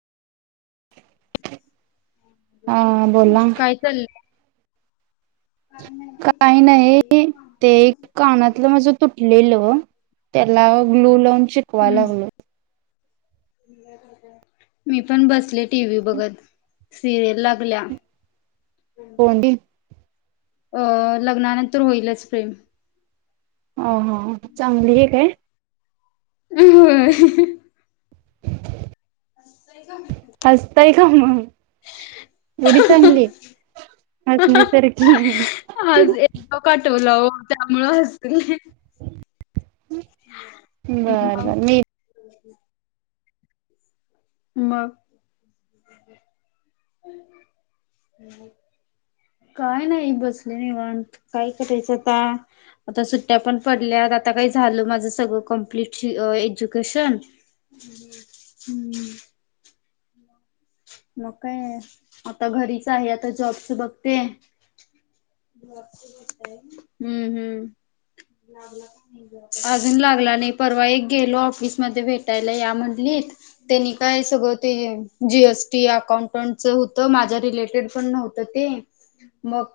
हा बोला काय चाललंय? काही नाही ते एक कानातलं माझ तुटलेलं त्याला ग्लू लावून चिपकाव हम्म लागलो मी पण बसले टीव्ही बघत सिरियल ला ला कोणी अ लग्नानंतर होईलच प्रेम ह ह चांगली काय? हो होय [inaudible] हस्ताय हम्म हा एवढी चांगली हसण्यासारखी हा ह आज एक हा टॉक आठवला ओ त्यामुळं हसले बर मग बर मी [inaudible] मग काय नाही बसले निवांत काय करायचं आ आता सुट्ट्या पण पडल्यात आता काही झाल माझ सगळं कमप्लीट एज्युकेशन [inaudible] मग काय आता घरीच आहे आता जॉबच बघते हम्म हम्म अजून लागला नाही परवा एक गेलो ऑफिस मध्ये भेटायला या म्हटलीत त्यांनी काय सगळ ते जीएसी त अकाउंटंटच होतं माझ्या रिलेटेड पण नव्हतं ते मग